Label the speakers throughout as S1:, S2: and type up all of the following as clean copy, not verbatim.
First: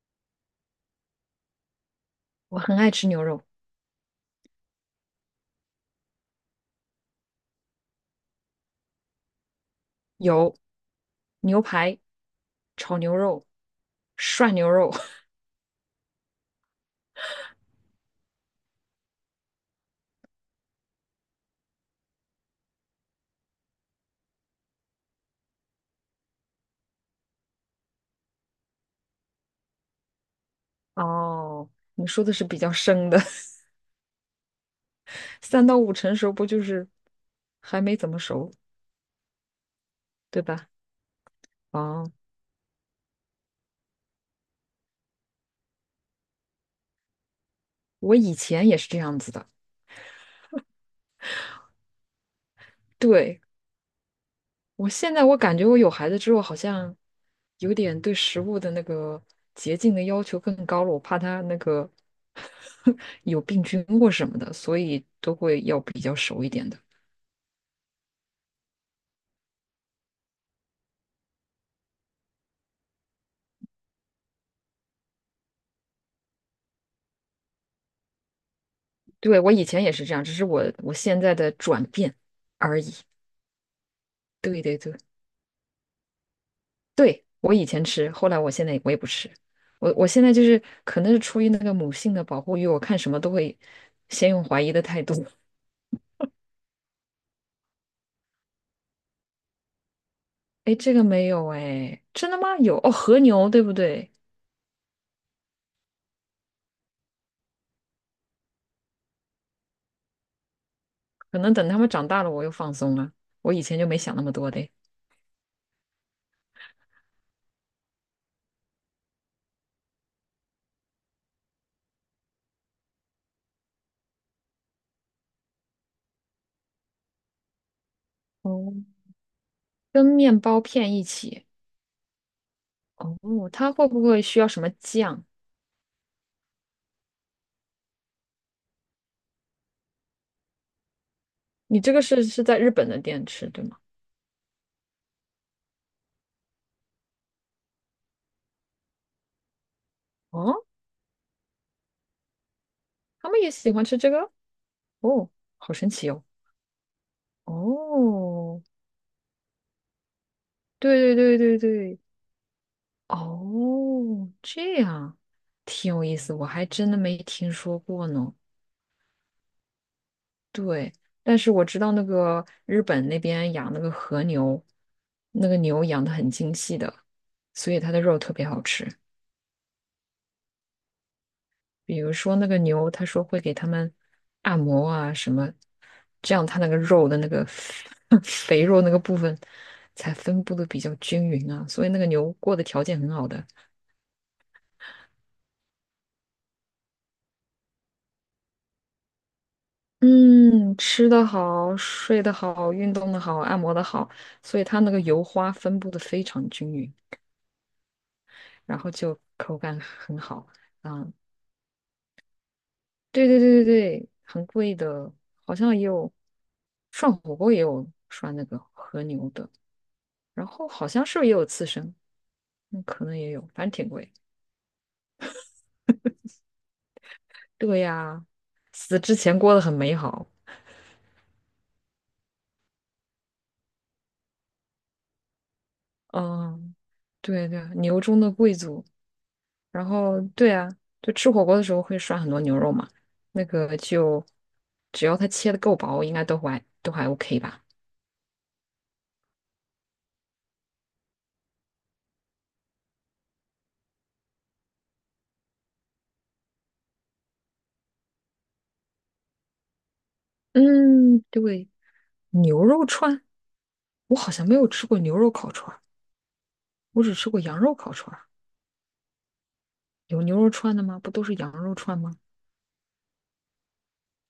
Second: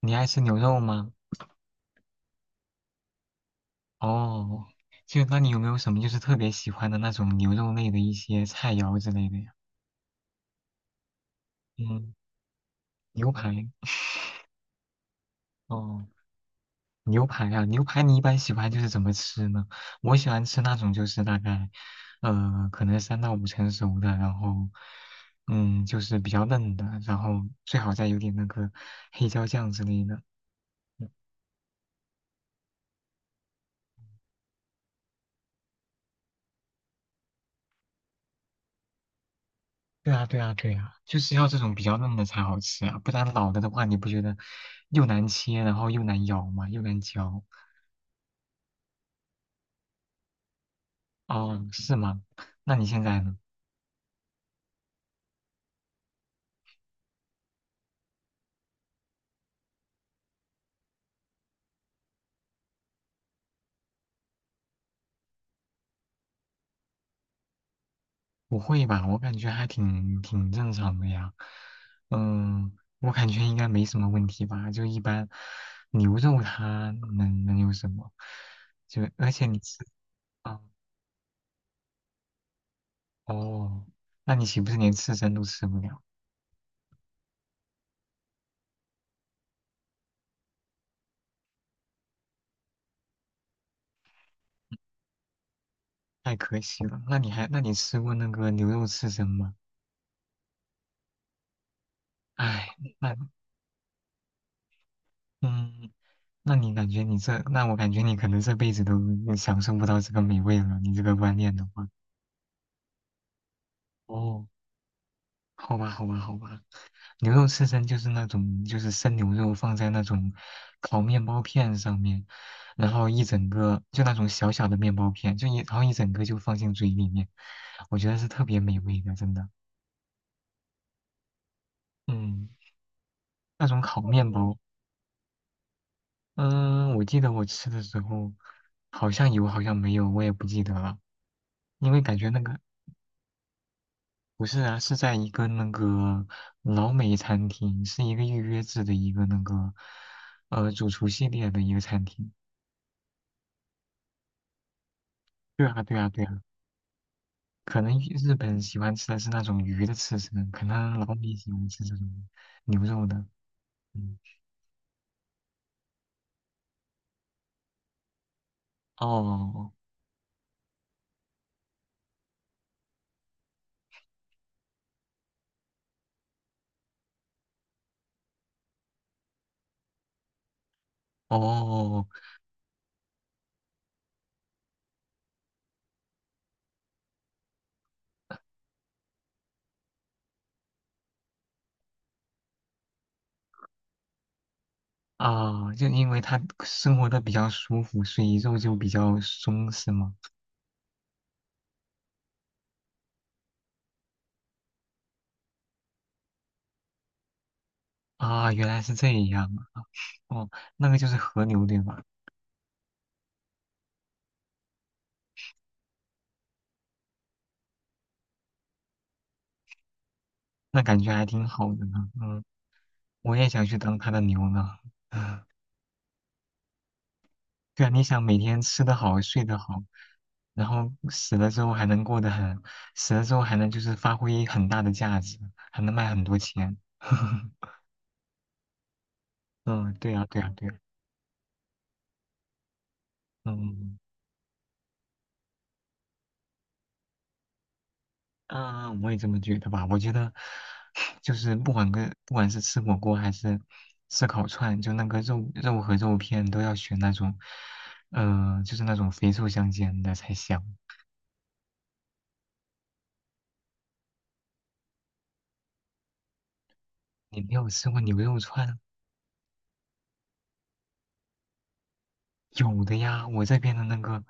S1: 你爱吃牛肉吗？
S2: 我很爱吃牛肉，
S1: 哦，那你有没有什么就是特别喜欢的那种牛肉类的一些菜肴之类的呀？
S2: 有牛排、
S1: 嗯，
S2: 炒牛
S1: 牛
S2: 肉、
S1: 排。
S2: 涮牛肉。
S1: 哦，牛排啊，牛排你一般喜欢就是怎么吃呢？我喜欢吃那种就是大概，可能三到五成熟的，然后，嗯，就是比较嫩的，然后最好再有点那个黑椒酱之类的。
S2: 哦，你说的是比较生的，三到五成熟不就是还没怎么熟，
S1: 对啊，对
S2: 对
S1: 啊，
S2: 吧？
S1: 对啊，就是要这种比较
S2: 哦，
S1: 嫩的才好吃啊，不然老了的话，你不觉得又难切，然后又难咬嘛，又难嚼。
S2: 我以前也是这样子的。
S1: 哦，是吗？那你现在呢？
S2: 对，我现在我感觉我有孩子之后，好像有点对食物的那个洁净的要求更高了，我怕他那个 有病菌或什么的，所以都会要比较熟一点的。
S1: 不会吧？我感觉还挺正常的呀。嗯，我感觉应该没什么问题吧。就一般牛肉它能有什么？就而
S2: 对，
S1: 且
S2: 我
S1: 你
S2: 以
S1: 吃
S2: 前也是这样，只是
S1: 啊，
S2: 我现在的转变而已。
S1: 哦，那你岂
S2: 对
S1: 不是
S2: 对
S1: 连
S2: 对
S1: 刺身都吃不了？
S2: 对，我以前吃，后来我现在我也不吃。我现在就是可能是出于那个母性的保护欲，我看什么都会先用怀疑的态度。
S1: 太可惜了。那你吃过那个牛肉刺身吗？
S2: 哎，这个没有哎，真的吗？
S1: 唉，
S2: 有哦，
S1: 那
S2: 和牛对不对？
S1: 嗯，那我感觉你可能这辈子都享受不到这个美味了。你这个观
S2: 可能
S1: 念的
S2: 等他们
S1: 话，
S2: 长大了，我又放松了。我以前就没想那么
S1: 哦，
S2: 多的。
S1: 好吧，好吧，好吧。牛肉刺身就是那种，就是生牛肉放在那种烤面包片上面，然后一整个就那种小小的面包片，然后一整个就放进嘴里面，我觉得是特别
S2: 哦，
S1: 美味的，真的。
S2: 跟面包片一起。
S1: 嗯，
S2: 哦，
S1: 那
S2: 它
S1: 种
S2: 会
S1: 烤
S2: 不会
S1: 面
S2: 需要
S1: 包，
S2: 什么酱？
S1: 嗯，我记得我吃的时候好像有，好像没有，我也不记得了，
S2: 你
S1: 因
S2: 这
S1: 为
S2: 个
S1: 感
S2: 是
S1: 觉那
S2: 是
S1: 个
S2: 在日本的店吃，对吗？
S1: 不是啊，是在一个那个老美餐厅，是一个预约制的一个那个
S2: 哦，
S1: 主厨系列的一个餐厅。
S2: 他们也喜欢吃这个？哦，
S1: 对
S2: 好
S1: 啊，
S2: 神
S1: 对啊，
S2: 奇哦！
S1: 对啊，可能日本
S2: 哦，
S1: 喜欢吃的是那种鱼的刺身，可能老
S2: 对对
S1: 美
S2: 对
S1: 喜
S2: 对
S1: 欢吃这
S2: 对，
S1: 种牛肉的。嗯，
S2: 哦，这样挺有意思，我还真的没听说过呢。
S1: 哦
S2: 对，但是我知道那个日本那边养那个和牛，那个牛养的很精细的，所以它的肉特别好吃。比
S1: 哦
S2: 如说那个牛，他说会给他们按摩啊什么，这样它那个肉的那个 肥肉那个部分才分布的比较均匀啊，所以那个牛过的条件很好的。
S1: 啊，就因为他生活的比较舒服，所以肉就比较松，是吗？
S2: 嗯，吃的好，睡得好，运动的好，按摩的好，所以它那个油花分布的非常均匀，
S1: 啊，原
S2: 然
S1: 来
S2: 后
S1: 是这
S2: 就
S1: 样
S2: 口感
S1: 啊。
S2: 很好
S1: 哦，那个
S2: 啊。
S1: 就是和牛，对吧？
S2: 对对对对对，很贵的，好像也有涮火锅也有涮那个和牛的。然后
S1: 那
S2: 好
S1: 感
S2: 像
S1: 觉
S2: 是不
S1: 还
S2: 是也有
S1: 挺
S2: 刺
S1: 好的
S2: 身？
S1: 呢。嗯。
S2: 那可能也
S1: 我
S2: 有，
S1: 也想
S2: 反正
S1: 去
S2: 挺
S1: 当他
S2: 贵。
S1: 的牛呢。
S2: 对
S1: 对啊，你想
S2: 呀，
S1: 每天吃得
S2: 死之
S1: 好，
S2: 前
S1: 睡
S2: 过
S1: 得
S2: 得很
S1: 好，
S2: 美好。
S1: 然后死了之后还能过得很，死了之后还能就是发挥很大的价值，还能卖很多
S2: 嗯，
S1: 钱。
S2: 对对，牛中的贵族。然
S1: 嗯，对
S2: 后
S1: 啊，对啊，
S2: 对
S1: 对
S2: 啊，
S1: 啊，
S2: 就吃火锅的时候会涮很多牛肉嘛，那个
S1: 嗯
S2: 就只要它切的够薄，应该都还 OK 吧。
S1: 啊，我也这么觉得吧。我觉得就是不管是吃火锅还是吃烤串，就那个肉片都要选那种，就是那种肥瘦相间的才香。
S2: 嗯，对，牛肉串，我好像没有吃过牛肉烤串儿，我只吃过
S1: 你没
S2: 羊
S1: 有
S2: 肉
S1: 吃
S2: 烤
S1: 过
S2: 串
S1: 牛
S2: 儿。
S1: 肉串？
S2: 有牛肉串的吗？不都是羊肉串吗？
S1: 有的呀，我这边的那个，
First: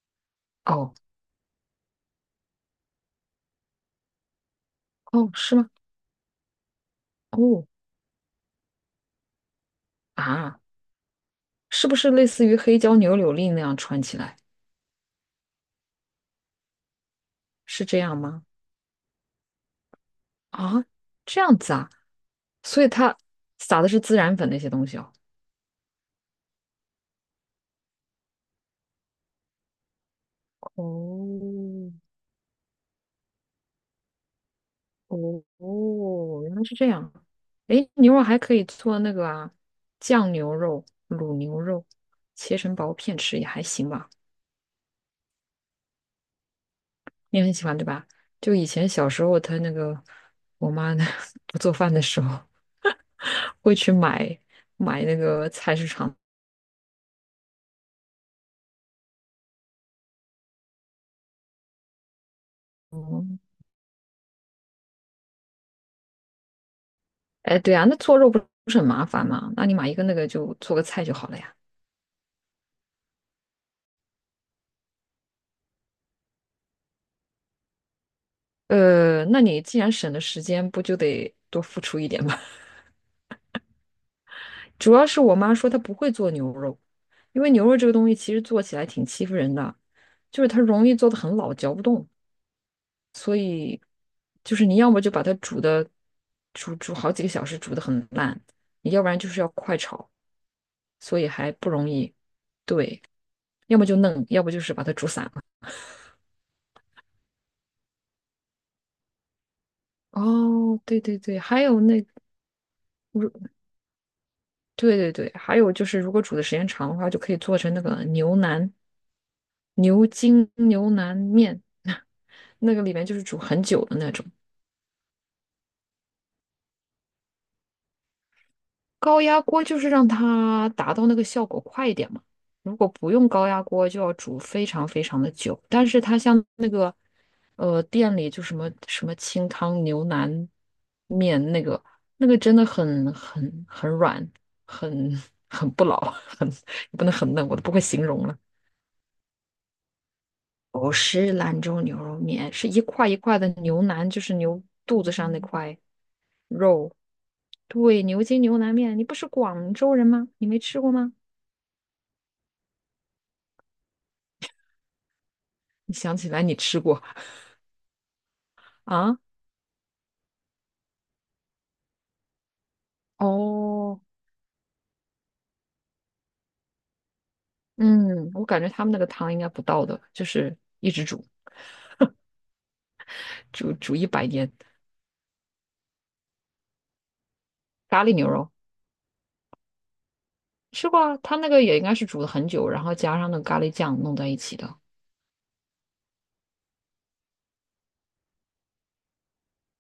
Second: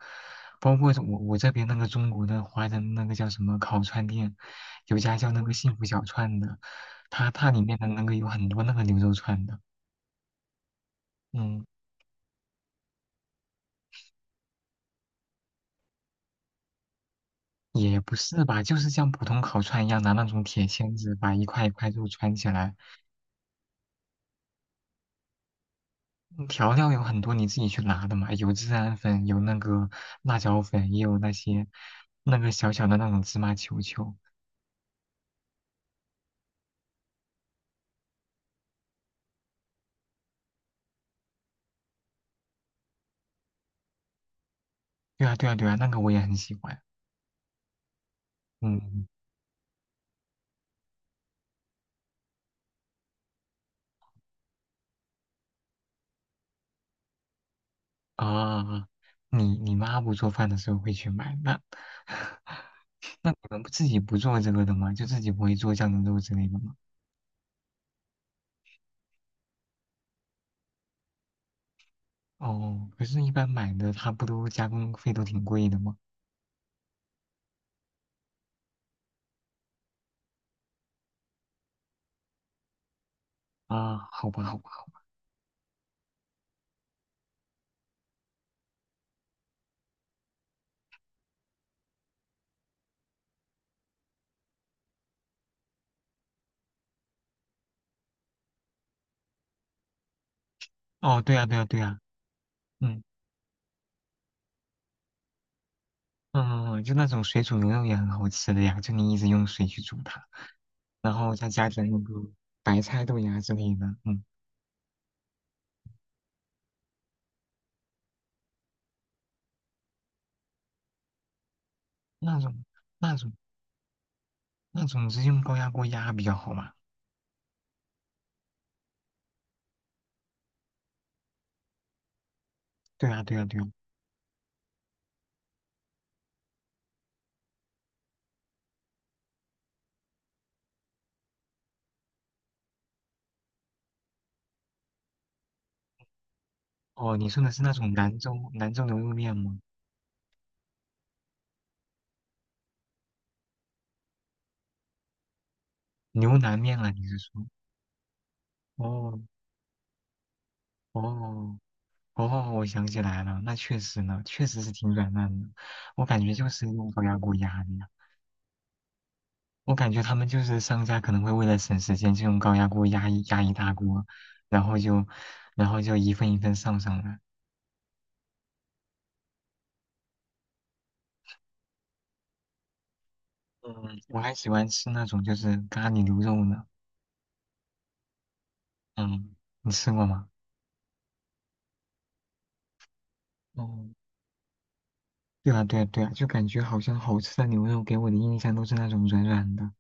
S1: 包括
S2: 哦
S1: 我这边那个中国的华人那个叫什么烤串店，有家叫
S2: 哦，
S1: 那个
S2: 是吗？
S1: 幸福小串的，它里
S2: 哦
S1: 面的那个有很多那个牛肉串的，
S2: 啊。
S1: 嗯，
S2: 是不是类似于黑椒牛柳粒那样穿起来？是这
S1: 也不
S2: 样
S1: 是
S2: 吗？
S1: 吧，就是像普通烤串一样，拿那种铁
S2: 啊，
S1: 签子把
S2: 这
S1: 一
S2: 样
S1: 块一
S2: 子
S1: 块
S2: 啊，
S1: 肉串起来，
S2: 所以它撒的是孜然粉那些东西哦。
S1: 嗯调料有很多你自己去拿的嘛，有孜然粉，有那个辣椒粉，也有那
S2: 哦
S1: 些那个小小的那种芝麻球球，
S2: 哦哦，原来是这样。诶，牛肉还可以做那个啊，酱牛肉、卤牛肉，切成薄片吃也还行吧。
S1: 对啊对啊对啊，那个我也很喜欢，
S2: 你很喜欢对吧？就以前
S1: 嗯。
S2: 小时候，他那个我妈呢 不做饭的时候，会去买那个菜市场。
S1: 啊，你你妈不做饭的时候会去买，那 那你们不自己不做这个的吗？就自己不会做酱牛肉之类的吗？
S2: 哎，对啊，那做肉不是很麻烦吗？那你买一个那个就做个菜就好了呀。
S1: 哦，可是，一般买的它不都加工费都挺贵的吗？
S2: 那你既然省了时间，不就得多付出一点吗？
S1: 啊，好吧，好吧。
S2: 主要是我妈说她不会做牛肉，因为牛肉这个东西其实做起来挺欺负人的，就是它容易做的很老，嚼不动，所以就是你要么就把它煮煮好几个小时，煮的很烂，你要不然就是要快炒，所
S1: 哦，
S2: 以
S1: 对啊，
S2: 还
S1: 对啊，
S2: 不
S1: 对
S2: 容
S1: 啊。
S2: 易。对，
S1: 嗯
S2: 要么就嫩，要不就是把它煮散了。
S1: 嗯，嗯就那种水煮牛肉也很好吃的呀，就你一直用水去煮它，
S2: 哦，对
S1: 然
S2: 对
S1: 后
S2: 对，
S1: 再
S2: 还
S1: 加
S2: 有
S1: 点那
S2: 那。
S1: 个白菜、豆芽
S2: 如
S1: 之类的。嗯，
S2: 对对对，还有就是，如果煮的时间长的话，就可以做成那个牛腩、牛筋牛腩面，
S1: 那种
S2: 那个里面就
S1: 那
S2: 是
S1: 种
S2: 煮很久的那种。
S1: 那种是用高压锅压比较好嘛？
S2: 高压锅就是让它达到那个效果快一点嘛。如果
S1: 对
S2: 不
S1: 啊，
S2: 用
S1: 对啊，
S2: 高
S1: 对
S2: 压
S1: 啊。
S2: 锅，就要煮非常非常的久。但是它像那个店里就什么清汤牛腩面那个那个真的很软，很 很不老，很也不能
S1: 哦，你
S2: 很
S1: 说
S2: 嫩，
S1: 的
S2: 我
S1: 是
S2: 都不
S1: 那
S2: 会
S1: 种
S2: 形
S1: 兰
S2: 容
S1: 州
S2: 了。
S1: 兰州牛肉面吗？
S2: 不是兰州牛肉面，是一块一块的牛腩，就是牛肚子上那块
S1: 牛腩面啊，
S2: 肉。
S1: 你是说？
S2: 对，牛筋牛腩面，你不
S1: 哦
S2: 是广州人吗？你没吃过吗？
S1: 哦哦，我想起来了，那确实呢，确实是挺软烂的。
S2: 你
S1: 我
S2: 想
S1: 感
S2: 起
S1: 觉
S2: 来
S1: 就
S2: 你
S1: 是
S2: 吃
S1: 用
S2: 过
S1: 高压锅压的呀。
S2: 啊？
S1: 我感觉他们就是商家可能会为了省时间，就用高压锅压一大
S2: 哦，
S1: 锅，然后就一份一份上来。
S2: 嗯，我感觉他们那个汤应该不倒的，就是一直煮，煮
S1: 嗯，
S2: 一
S1: 我
S2: 百
S1: 还喜
S2: 年。
S1: 欢吃那种就是咖喱牛肉呢。
S2: 咖喱牛肉
S1: 嗯，你吃过吗？
S2: 吃过啊，他那个也应该是煮了很久，然后加上那个咖喱
S1: 哦，
S2: 酱弄在一起的。
S1: 对啊对啊对啊，就感觉好像好吃的牛肉给我的印象都是那种软软的，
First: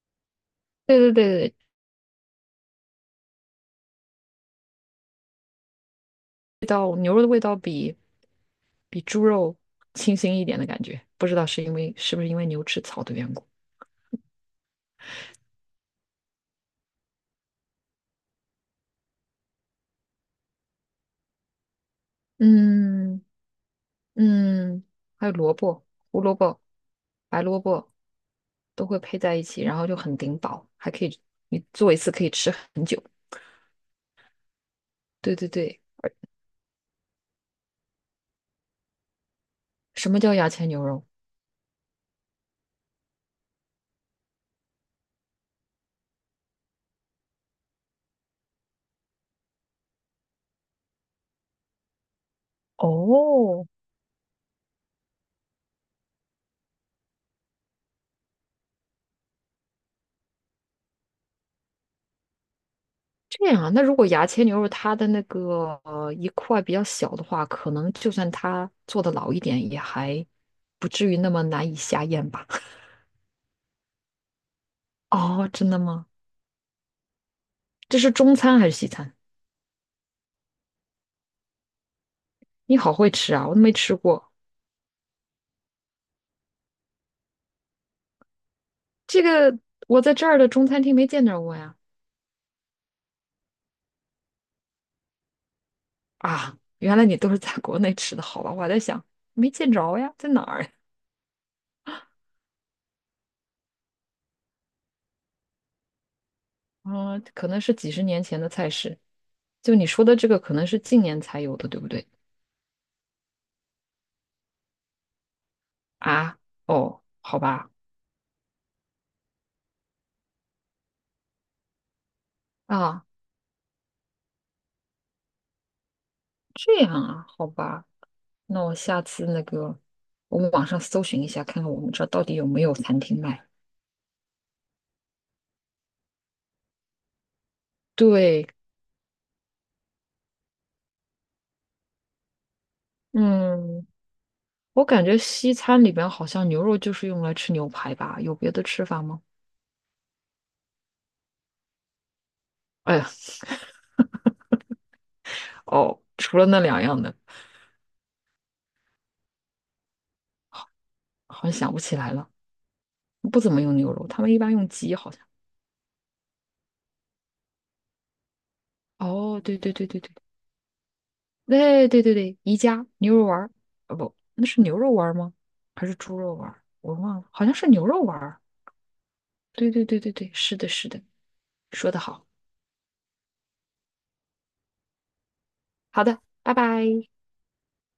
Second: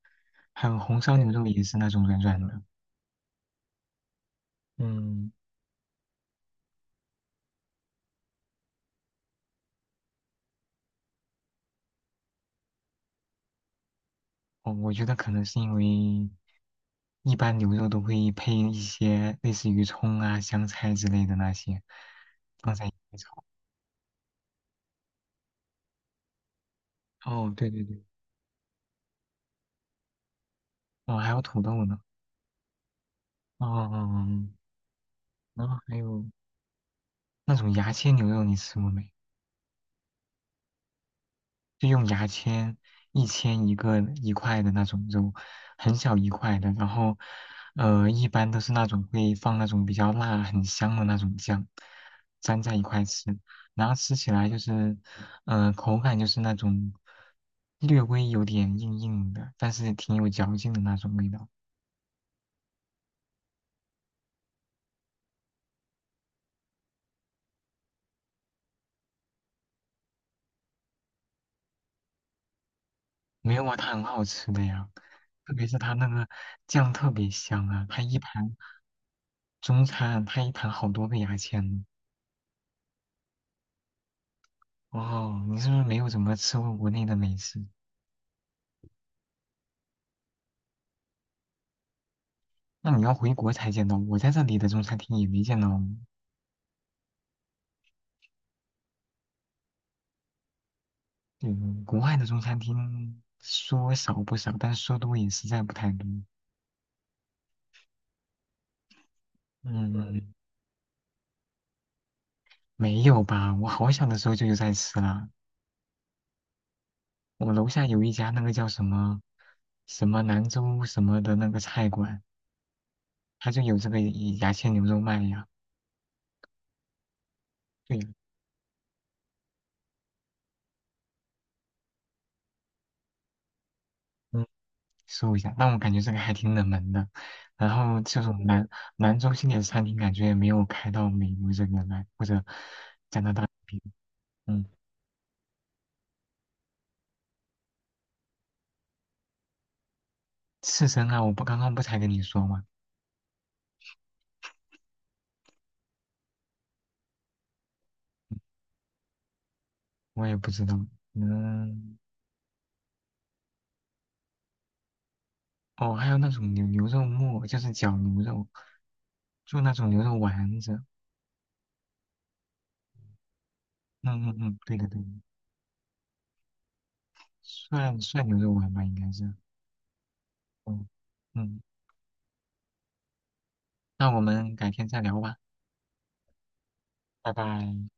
S1: 还有
S2: 对
S1: 红
S2: 对
S1: 烧牛肉
S2: 对对，
S1: 也是那种软软的。嗯，
S2: 味道牛肉的味道比猪肉清新一点的感觉。不知道是因为是不是因为牛吃草的缘故。
S1: 我觉得可能是因为一般牛肉都会配一些类似于葱啊、香菜之类的那些，放在一起
S2: 嗯
S1: 炒。
S2: 嗯，还有萝卜、胡萝卜、白
S1: 哦，
S2: 萝
S1: 对对
S2: 卜
S1: 对，
S2: 都会配在一起，然后就很顶饱，还可
S1: 哦，
S2: 以。
S1: 还有土
S2: 你
S1: 豆
S2: 做一
S1: 呢。
S2: 次可以吃很久。
S1: 哦，哦哦哦
S2: 对对
S1: 然后
S2: 对，
S1: 还有那种牙签牛肉，你吃过没？
S2: 什么叫牙签牛肉？
S1: 就用牙签一签一个一块的那种肉，很小一块的，然后一般都是那种会放那种比较辣很香的那种酱，粘在一块吃，
S2: 哦，
S1: 然后吃起来就是口感就是那种略微有点硬硬的，但是挺有嚼劲的那种味道。
S2: 这样啊。那如果牙签牛肉它的那个一块比较小的话，可能就算它做的老一点，也还不至于那么难以下咽吧？
S1: 没有啊，它很好吃的呀，
S2: 哦，
S1: 特别
S2: 真
S1: 是
S2: 的
S1: 它
S2: 吗？
S1: 那个酱特别香啊，
S2: 这
S1: 它
S2: 是
S1: 一
S2: 中
S1: 盘
S2: 餐还是西餐？
S1: 中餐它一盘好多个牙签呢。
S2: 你好会吃啊，我都没吃过。
S1: 哦，你是不是没有怎么吃过国内的美食？
S2: 这个我在这儿的中餐厅没见着过呀。
S1: 那你要回国才见到，我在这里的中餐厅也没见到哦。
S2: 啊，原来你都是在国内吃的，好吧？我还在想，没见着呀，在哪儿。
S1: 嗯，国外的中餐厅说少不少，但说多也实在不太多。
S2: 嗯，啊可能是几十年前的菜式。就你
S1: 嗯，
S2: 说的这个，可能是近年才有的，对不对？
S1: 没有吧？我好小的时候就有在吃了。
S2: 啊，哦，好
S1: 我楼
S2: 吧，
S1: 下有一家那个叫什么什么兰州什么的那个菜馆，
S2: 啊，
S1: 它就有这个牙签牛肉卖呀。
S2: 这样啊，好吧。
S1: 对呀。
S2: 那我下次那个，我们网上搜寻一下，看看我们这儿到底有没有餐厅卖。
S1: 搜一下。但我感觉这个还挺冷门的，然后这种
S2: 对，
S1: 南中心点餐厅感觉也没有开到美国这边来，或者加拿大这边
S2: 嗯。
S1: 嗯，
S2: 我感觉西餐里边好像牛肉就是用来吃牛排吧，有别的吃法吗？
S1: 刺身啊，我不刚刚不才跟你说吗？
S2: 哎呀，哦，除了那两样的，
S1: 我也不知道。
S2: 好像想不
S1: 嗯，
S2: 起来了。不怎么用牛肉，他们一般用鸡，好像。
S1: 哦，还有那种牛肉末，就是绞牛肉，
S2: 哦，对
S1: 做那
S2: 对对
S1: 种
S2: 对
S1: 牛
S2: 对，
S1: 肉丸子。
S2: 对对对对，宜家牛肉丸儿，啊不，
S1: 嗯嗯
S2: 那
S1: 嗯，
S2: 是
S1: 对
S2: 牛
S1: 的
S2: 肉
S1: 对的，
S2: 丸儿吗？还是猪肉丸儿？我忘了，好像是牛
S1: 涮
S2: 肉丸
S1: 涮牛
S2: 儿。
S1: 肉丸吧，应该是。
S2: 对对对对对，是的，
S1: 嗯
S2: 是的，
S1: 嗯，
S2: 说得好。
S1: 那我们改天再聊吧，
S2: 好的，拜拜。
S1: 拜拜。